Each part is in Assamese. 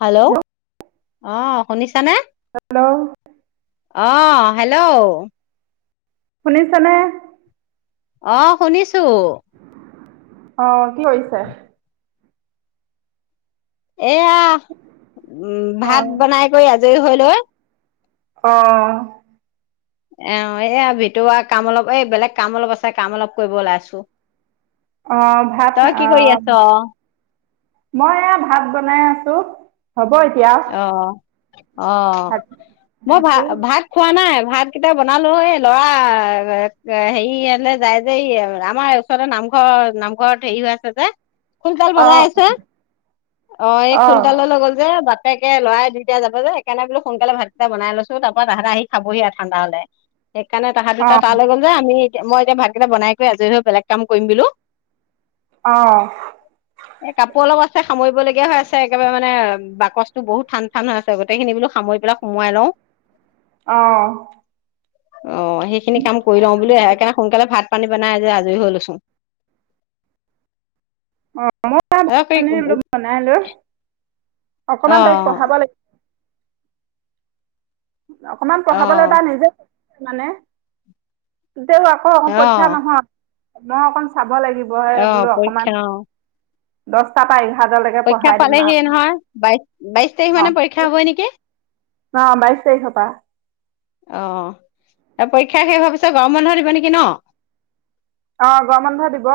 হেল্ল' অ শুনিছানে হেল্ল' অ হেল্ল' শুনিছানে অ শুনিছো। অ কি কৰিছে। এয়া উম অ ভাত বনাই কৰি আজৰি হৈ। ত ই। অ অ এয়া ভিতৰুৱা কাম অলপ এই বেলেগ কাম অলপ আছে কাম অলপ কৰিব ওলাইছো অঁ ভাত তই কি অ কৰি আছ মই এয়া ভাত বনাই আছো হ'ব এতিয়া অ অ ভাত বনাই মই ভা আছো ভাত খোৱা নাই ভাত কেইটা বনালো হয় ল'ৰা হেৰিয়ালে যায় যে এই আমাৰ ওচৰতে নামঘৰ নামঘৰত হেৰি হৈ আছে যে খোলতাল অ বজাই আছে অ এই খোলতাললৈ গ'ল যে [unintelligible] বাপেকে লৰাই দুইটাই যাব যে সেইকাৰণে বোলো সোনকালে ভাতকেইটা বনাই লৈছো তাৰপৰা তাহাঁতে আহি খাবহি আৰু ঠাণ্ডা হলে সেইকাৰণে তাহাঁত দুটা তালৈ গ'ল যে আমি মই এতিয়া ভাতকেইটা বনাই কৰি আজৰি হৈ বেলেগ কাম কৰিম বোলো অ এ কাপোৰ অলপ আছে সামৰিবলগীয়া হৈ আছে একেবাৰে মানে বাকচ টো বহুত ঠান ঠান হৈ আছে গোটেইখিনি বোলো সামৰি পেলাই সোমোৱাই লওঁ অঁ অ সেইখিনি কাম কৰি লওঁ বুলি [unintelligible] সেইকাৰণে সোনকালে ভাত পানী বনাই যে আজৰি হৈ লৈছো অ মই [unintelligible] ভাত অ পানী বনাই লৈ অ অকমান তাইক পঢ়াব লাগি- অকমান অ পঢ়াবলৈ তাই নিজে মানে তেও আকৌ [unintelligible] অ পৰীক্ষা নহয় [unintelligible] চাব লাগিব হে অ বোলো পৰীক্ষা অকমান অ দহটা পা [unintelligible] [unintelligible] লৈকে পৰীক্ষা পঢ়াই দিম পালেহিয়ে আৰু নহয় বাইশ বাইশ তাৰিখ মানে পৰীক্ষা হবই নেকি ন বাইশ তাৰিখ পৰা অ তাৰ পৰীক্ষা শেষ হোৱাৰ পিছত গৰম বন্ধ দিব নেকি ন আহ গৰ মানুহে দিব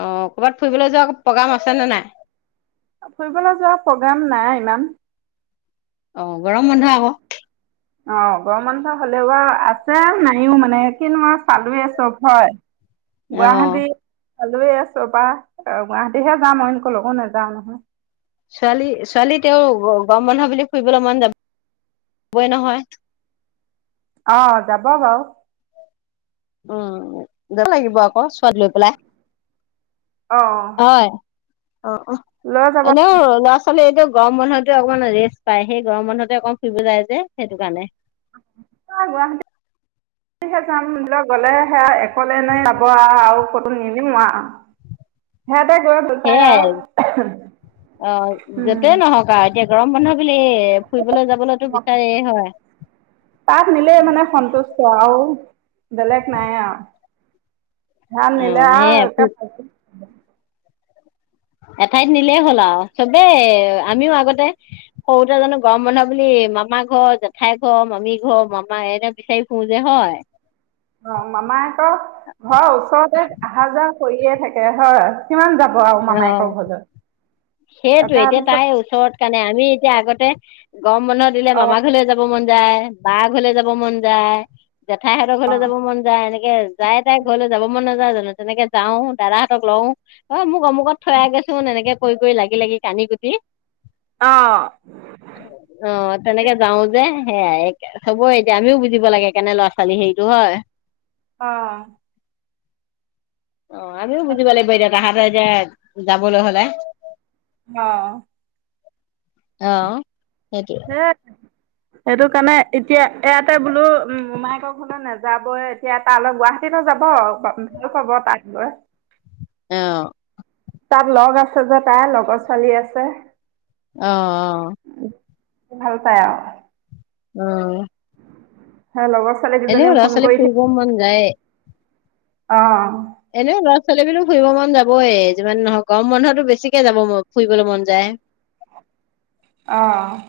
অ কৰ'বাত ফুৰিবলৈ যোৱা প্ৰগ্ৰাম আছে নে নাই ফুৰিবলৈ যোৱা প্ৰগ্ৰোম নাই ইমান অ গৰম বন্ধ আকৌ অ গৰম বন্ধ হলেও বাৰু আছে নাইও মানে কিিনো আৰু চালোৱে চব হয় অ গুৱাহাটী ওচৰৰ পৰা গুৱাহাটীহে যাম অই এনকো লগো নাযাও নহয়। ছোৱালী -ছোৱালী তেওঁ গম বন্ধ বুলি ফুৰিবলৈ মন যাবই নহয়। অ যাব বাৰু উম লাগিব আকৌ ছোৱালী লৈ পেলাই অ' হয় অ- অ লৈ যাব এনেও ল'ৰা ছোৱালী এইটো গৰম বন্ধো অকণমান ৰেষ্ট পাই সেই গৰম বন্ধতে অকণ ফুৰিব যায় যে সেইটো কাৰণে। গুৱাহাটী যাম লক গ'লে সেয়া অলে নাই যাব আৰু ফটো নিিলিম আৰু সিহঁতে। গৈ ভাল পায় আৰু সেইয়াই অ' যতেই উম নহওক আৰু এতিয়া গৰম বানধহৰ বুলি ফুৰিবলৈ যাবলৈতো বিচাৰ হয়। তাত নিলে মানে সন্তুষ্ট আৰু। বেলেগ আৰু নাই ধান অ নিলে আহ একে সেয়াই এঠাইত নিলেই হ'ল আৰু চবেই আমিও আগতে সৰুতে জানো গৰম বন্ধ বুলি মামা ঘৰ জেঠাইৰ ঘৰ মামী ঘৰ মামা এনে বিচাৰি ফু যে হয়। অ' মামা আকৌ ঘৰৰ ওচৰতে অহা যোৱা কৰিয়ে থাকে হয় কিমান যাব আৰু মামায়কৰ অ ঘৰলৈ। সেইটো এতিয়া তাৰপিছত তাই ওচৰত। কাৰণে আমি এতিয়া আগতে গৰম বন্ধ দিলে অঁ মামা ঘৰলৈ যাব মন। যায় বা ঘৰলে যাব মন যায়। জেঠাইহঁতৰ ঘৰলৈ অঁ যাব মন যায় এনেকে যায় তাই ঘৰলৈ যাব মন নাযায়। জানো তেনেকে যাও দাদাহঁতক লওঁ অ মোক অমুক ত থৈ আহে গে চোন মান এনেকে কৈ কৰি লাগি লাগি কানি কুটি। অঁ অ 'তেনেকে যাও যে। সেয়াই চব এতিয়া আমিও বুজিব লাগে কেনে ল'ৰা ছোৱালী হেৰিতটো হয়। অ' অ' আমিও বুজিব লাগিব তাহাতঁৰ এতিয়া যাবলৈ হ'লে। অ' অ ' হম। সেইটো কাৰণে এতিয়া ইয়াতে বোলো উ মোমায়েকৰ ঘৰ লৈ নাযাবই এতিয়া তালৈ গুৱাহাটীতো যাব ভাল পাব তাক লৈ অ' তাত লগ আছে যে তাই লগৰ ছোৱালী আছে। অ ' - অ ' ভাল পাই আৰু। উম। সেই লগৰ ছোৱালী এনেও কেইজনীও ফোন ল'ৰা-ছোৱালীৰ ফুৰিব মন যায়ে। অ'। এনেও ল'ৰা-ছোৱালী বিলো ফুৰিব মন যাবই যিমান নহয় গৰম বন্ধটো বেছিকে যাব ফুৰিবলৈ মন যায়। অ',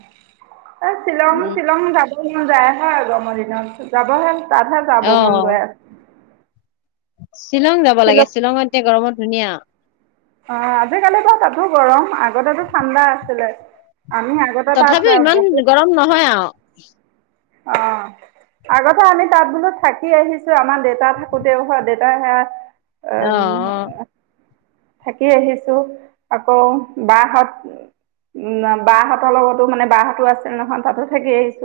এ শ্বিলং উম শ্বিলং যাব মন যায়। হে গৰমৰ দিনত যাব হে তাতহে যাব অ মন গৈ আছে। শ্বিলং যাব লাগে, শ্বিলং শ্বিলঙত এতিয়া গৰমত ধুনীয়া। অঁ আজিকালি বাৰু তাতো গৰম আগতেতো ঠাণ্ডা আছিলে আমি আগতে তাত তথাপিও ইমান গৰম নহয় আও। অ', আগতে আমি তাত বোলো থাকি আহিছো, আমাৰ দেতা থাকোতেও হয় দেউতাই সেয়া অ উম। থাকি আহিছো আকৌ বাহঁত বাহঁতৰ লগতো মানে বাহঁতো আছে নহয় তাতো থাকি আহিছ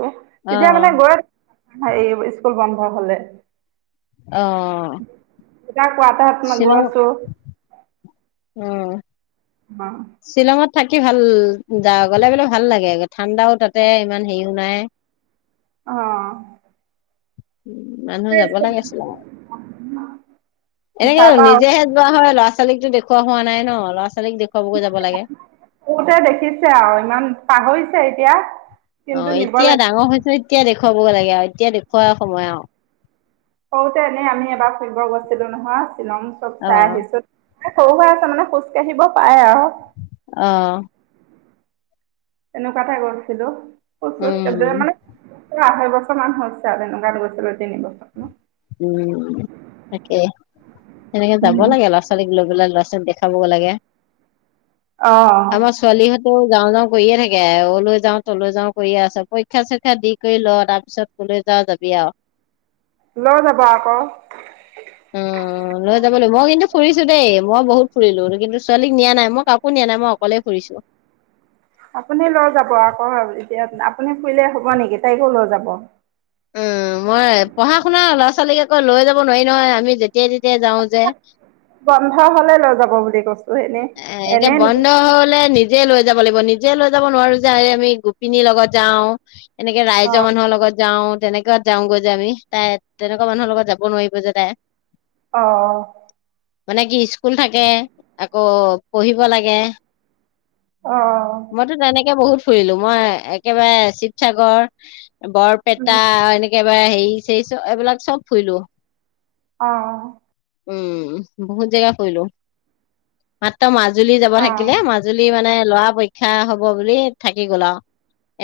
অ তেতিয়া মানে অ গৈ এই স্কুল বন্ধ হ'লে। অ'। তাৰ কোৱাৰ্টাৰত মান গৈ শ্বিলং আছো। উম। বাহ। শ্বিলঙত থাকি ভাল যা গ'লে বোলে ভাল লাগে, ঠাণ্ডাও তাতে ইমান হেৰিও নাই। অ'। উম, মানুহ যাব লাগিছিল আৰু এনেকে তাৰপা নিজেহে যোৱা হয় ল'ৰা-ছোৱালীকটো দেখ খোৱা হোৱা নাই ন' লআছ সৰুতে দেখিছে আৰু ইমান পাহৰিছে এতিয়া। কিন্তু অ', নিব এতিয়া লাগিব ডাঙৰ হৈছে এতিয়া দেখ খুৱাব লাগে আৰু এতিয়া দেখুুওৱা সময় আৰু। সৰুতে এনে আমি এবাৰ ফুৰিব গৈছিলো নহয়। শ্বিলং চব অ চাই আহিছোঁ। সৰু হৈ আছে মানে খোজ কাঢ়িব পাৰে আৰু। অহ। এনেকুৱাতেই গৈছিলো। খোজ চোজ হম। মানে আঢ়ৈ বছৰ মান হৈছে আৰু তেনেকুৱাত গৈছিলোঁ তিন বছৰ মান। উম, তাকে তেনেকে যাব লাগে ল'ৰা-ছোৱালীক লৈ পেলাই লৰা-ছোৱালীক দেখ খাবগৈ লাগে। অ আমাৰ ছোৱালীহঁতে তেওঁ যাওঁ যাওঁ কৰিয়ে থাকে ওলৈ যাও তলৈ যাও কৰিয়ে আছে পৰীক্ষা চৰীক্ষা দি কৰি ল তাৰ পিছত কলৈ যাও যাবি আৰু লৈ যাব আকৌ উ, লৈ যাব লাগিব, মই কিন্তু ফুৰিছো দেই মই বহুত ফুৰিলো কিন্তু ছোৱালীক নিয়া নাই মই কাকো নিয়া নাই মই অকলেই ফুৰিছো। আপুনি লৈ যাব আকৌ এতিয়া আপুনি ফুৰিলেই হ'ব নেকি তাইকো লৈ যাব। উম মই পঢ়া শুনা ল'ৰা ছোৱালীকে আকৌ লৈ যাব নোৱাৰি নহয় আমি তেতিয়া বন্ধ হলে লৈ যাব বুলি কৈছো। এতিয়া বন্ধ হলে নিজ নিজে লৈ যাব লাগিব, নিজে লৈ যাব নোৱাৰো যে আই আমি গোপিনীৰ লগত যাওঁ। এনেকে ৰাইজৰ অঁ মানুহৰ লগত যাওঁ। তেনেকোৱাত যাওঁগৈ যে আমি তাই তেনেকুৱা মানুহৰ লগত যাব নোৱাৰিব যে তাই অহ মানে কি স্কুল থাকে অহ পঢ়িব লাগে অঁ মইতো তেনেকে বহুত ফুৰিলো, মই একেবাৰে শিৱসাগৰ বৰপেটা এনেকেবা হেৰি খেইছৱ এইবিলাক চব ফুৰিলো অহ অহ উম, বহুত জেগা ফুৰিলোঁ। মাত্ৰ মাজুলী যাব অঁ থাকিলে, মাজুলী মানে লৰা পৰীক্ষা হব বুলি থাকি গল আৰু।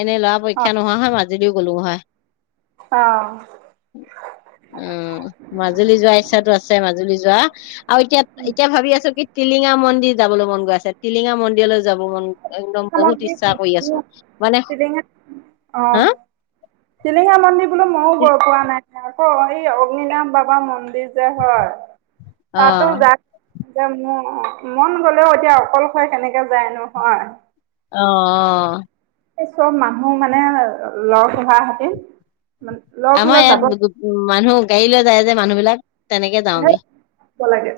এনেই লৰা পৰীক্ষা নোহোৱা হয় ভাল। যদিও গ'লো হয় অঁ অঁ উম, মাজুলী যোৱা ইচ্ছাতো আছে মাজুলী যোৱা আৰু এতিয়া এতিয়া ভাবি আছো কি তিলি টিলিঙা মন্দিৰ যাব মন গৈ আছে, টিলিঙা মন্দিৰলৈ যাব মন গ মানে হা টিলিঙা মন্দিৰ বোলো মইয়ো গৈ পোৱা নাই নহয় অ এই অগ্নীৰাম বাবা মন্দিৰ যে হয় অ তাতো যায় এতিয়া ম মন গলেও এতিয়া অকলশৱে কেনেকে যায় নো হয় অঁ অঁ এই চব মানুহ মানে লগ নোহোৱা হতি আমাৰ ইয়াত মানুহ গাড়ী লৈ যায় যে মানুহ বিলাক তেনেকে যাওঁ হে আমি। লাগে।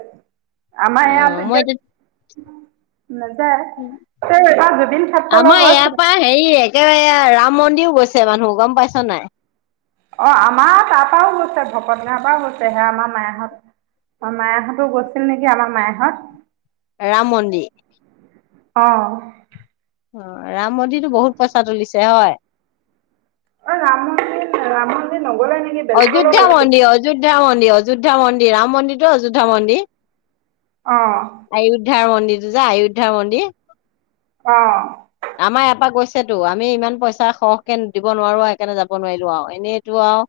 আমাৰ অ ইয়াত মই এতিয়া, নাযায়। তেওঁ এবাৰ জুবিন ক্ষেত্ৰলৈ গৈছিলে। এয়া ৰাম মন্দিৰো গৈছে মানুহ গম পাইছ নে নাই? অ'! আমাৰ তাৰ পৰাও গৈছে ভকত, গাঁৱৰ পৰাও গৈছে হেয়া আমাৰ মাইহঁত, মাইহঁতো গৈছিল নেকি, আমাৰ মাইহঁত। ৰাম মন্দিৰ? অ'! অ'! ৰাম মন্দিৰটো বহুত পইচা তুলিছে হয়? ও ৰাম মন্দিৰ, ৰাম মন্দিৰ নগ'লে নেকি বেলেগলৈ অযোধ্যা গৈছিল মন্দিৰ, অযোধ্যা মন্দিৰ, অযো অযোধ্যা মন্দিৰ, ৰাম মন্দিৰটো অযোধ্যা মন্দিৰ। অঁ আয়োধ্যা মন্দিৰ। এইটো যে, আয়োধ্যা মন্দিৰ। অ'! আমাৰ ইয়াৰপা গৈছেতো। আমি ইমান পইচা সৰহকে দিব নোৱাৰোঁ আৰু সেইকাৰণে, যাব নোৱাৰিলোঁ আৰু এনেইতো আৰু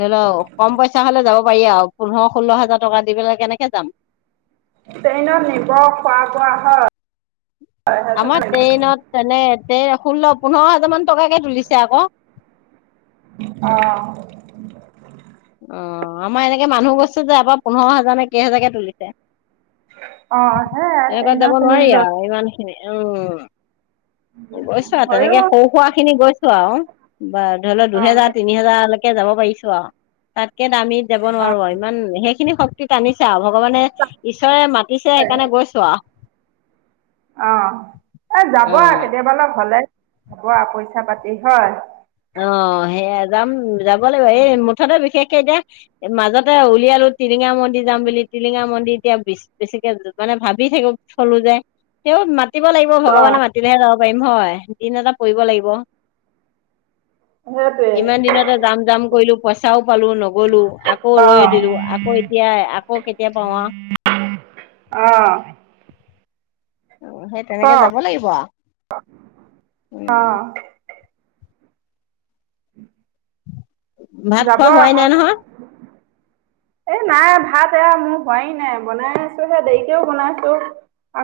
ধৰি ল' কম পইচা হ'লে যাব পাৰি আৰু পোন্ধৰ, ষোল্ল হাজাৰ টকা দি পেলাই কেনেকে যাম। ট্ৰেইনত নিব খোৱা বোৱা হয়। সেইটো আমাৰ কাৰণে ট্ৰেইনত তেনে তে ষোল্ল, পোন্ধৰ হাজাৰ মান টকাকে তুলিছে আকৌ। অঁ [unintelligible] অ'! আমাৰ এনেকে মানুহ গৈছে যে, ইয়াৰপৰা পোন্ধৰ হাজাৰ নে কেইহাজাৰকে তুলিছে। অ'! সেইয়াই ট্ৰেইনত তুলি লৈ অ'! গৈছোঁ আৰু হয়ো তেনেকে সৰু সুৰা খিনি গৈছোঁ আৰু বা ধৰি ল' অ দুহেজাৰ তিনি হেজাৰলৈকে তেতিয়া যাব পাৰিছোঁ আৰু। তাত একে দামিত যাব অ নোৱাৰোঁ আৰু ইমান শেষ সেইখিনি শক্তি টানিছে আৰু অলপ ভগৱানে ঈশ্বৰে মাতিছে সেইকাৰণে গৈছো আৰু। অ'! এ, যাব আৰু উম কেতিয়াবা অলপ হ'লে হ'ব পইচা পাতি হয়। অ সেয়া যাম যাব লাগিব। এই মুঠতে বিশেষকে এতিয়া মাজতে উলিয়ালো টিলিঙা মন্দিৰ যাম বুলি, টিলিঙা মন্দিৰ এতিয়া বেছিকে মানে ভাবি থকিব থলো যে তেওঁ মাতি লাগিব অ ভগৱানে মাতিলেহে যাব পাৰিম হয়। দিন এটা পৰিব লাগিব। সেইটোৱে ইমান দিনতে জাম জাম কৰিলোঁ বচাও পালো নগলো আকৌ অ ৰৈ দিলো আকৌ এতিয়া আকৌ কেতিয়া পাওঁ আ অ অ সেই তেনেকে কওক যাব লাগিব আৰু অ উম উম ভাত খোৱা হয়োৱাই নাই নহয় এ নাই ভাত এয়া মোৰ হোৱী নাই বনাই আছোহে দেৰিকেও বনাইছো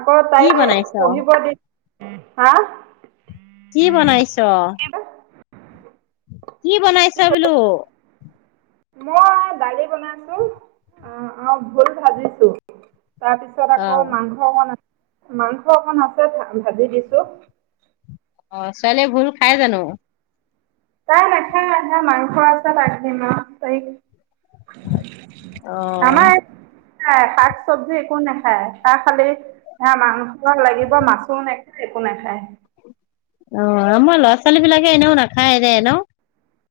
আকৌ কি তাই বনাইছ পঢ়িব দি হা কি বনাইছ উম কি বনাইছ কি ক বলো মই দালি বনাইছো আহ অ ভুল ভাজিছো তাৰ পিছত অ আকৌ মাংস বনাই মাংস অকণ আছে ভাজি দিছো অ ছোৱালীয়ে ভুল খাই জানো তাই ন খা হা মানসৰা আছ লাগলে ন ত আহ খ শাক চব্জি একো নাখায় তাহ খালি মাংসৰ লাগিব মাচোন নেখা একো নাখায় অ মই ল'ৰা ছোৱালী বিলাকে এনেও নাখায় দে এ ন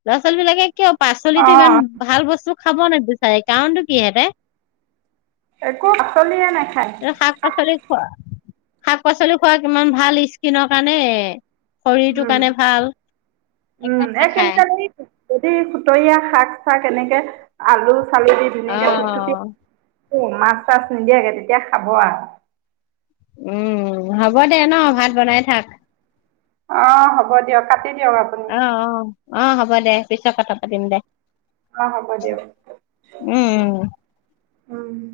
ল'ৰা ছোৱালী বিলাকে ক পাচলিিতো অঁ ইমান ভাল বস্তু খাব নিেদো চাৰে কাৰণটো কিহেঁতে একো আচলিয়ে নাই এ শাক পাচলি খোৱা শাক পাচলি খোৱা কিমান ভাল স্কিনৰ কাৰণে শৰীৰটো উম কাৰণে ভাল উম একদম এই নাখায় কিন্তু এই যদি সুতৰীয়া শাক চাক এনেকে আলু চালি দি ধুনীয়াকে চুু অ', অ' মাছ চাছ নিদিয়াকে তেতিয়া খাব আৰু। উম, হ'ব দে ন' ভাত বনাই থাক। অ হ'ব দিয়ক কাটি দিয়ক আপুনি অ, অ, অ হ'ব দে পিছত [unintelligible] পাতিম দে। অ হ'ব দিয়ক। উম, উম। উম।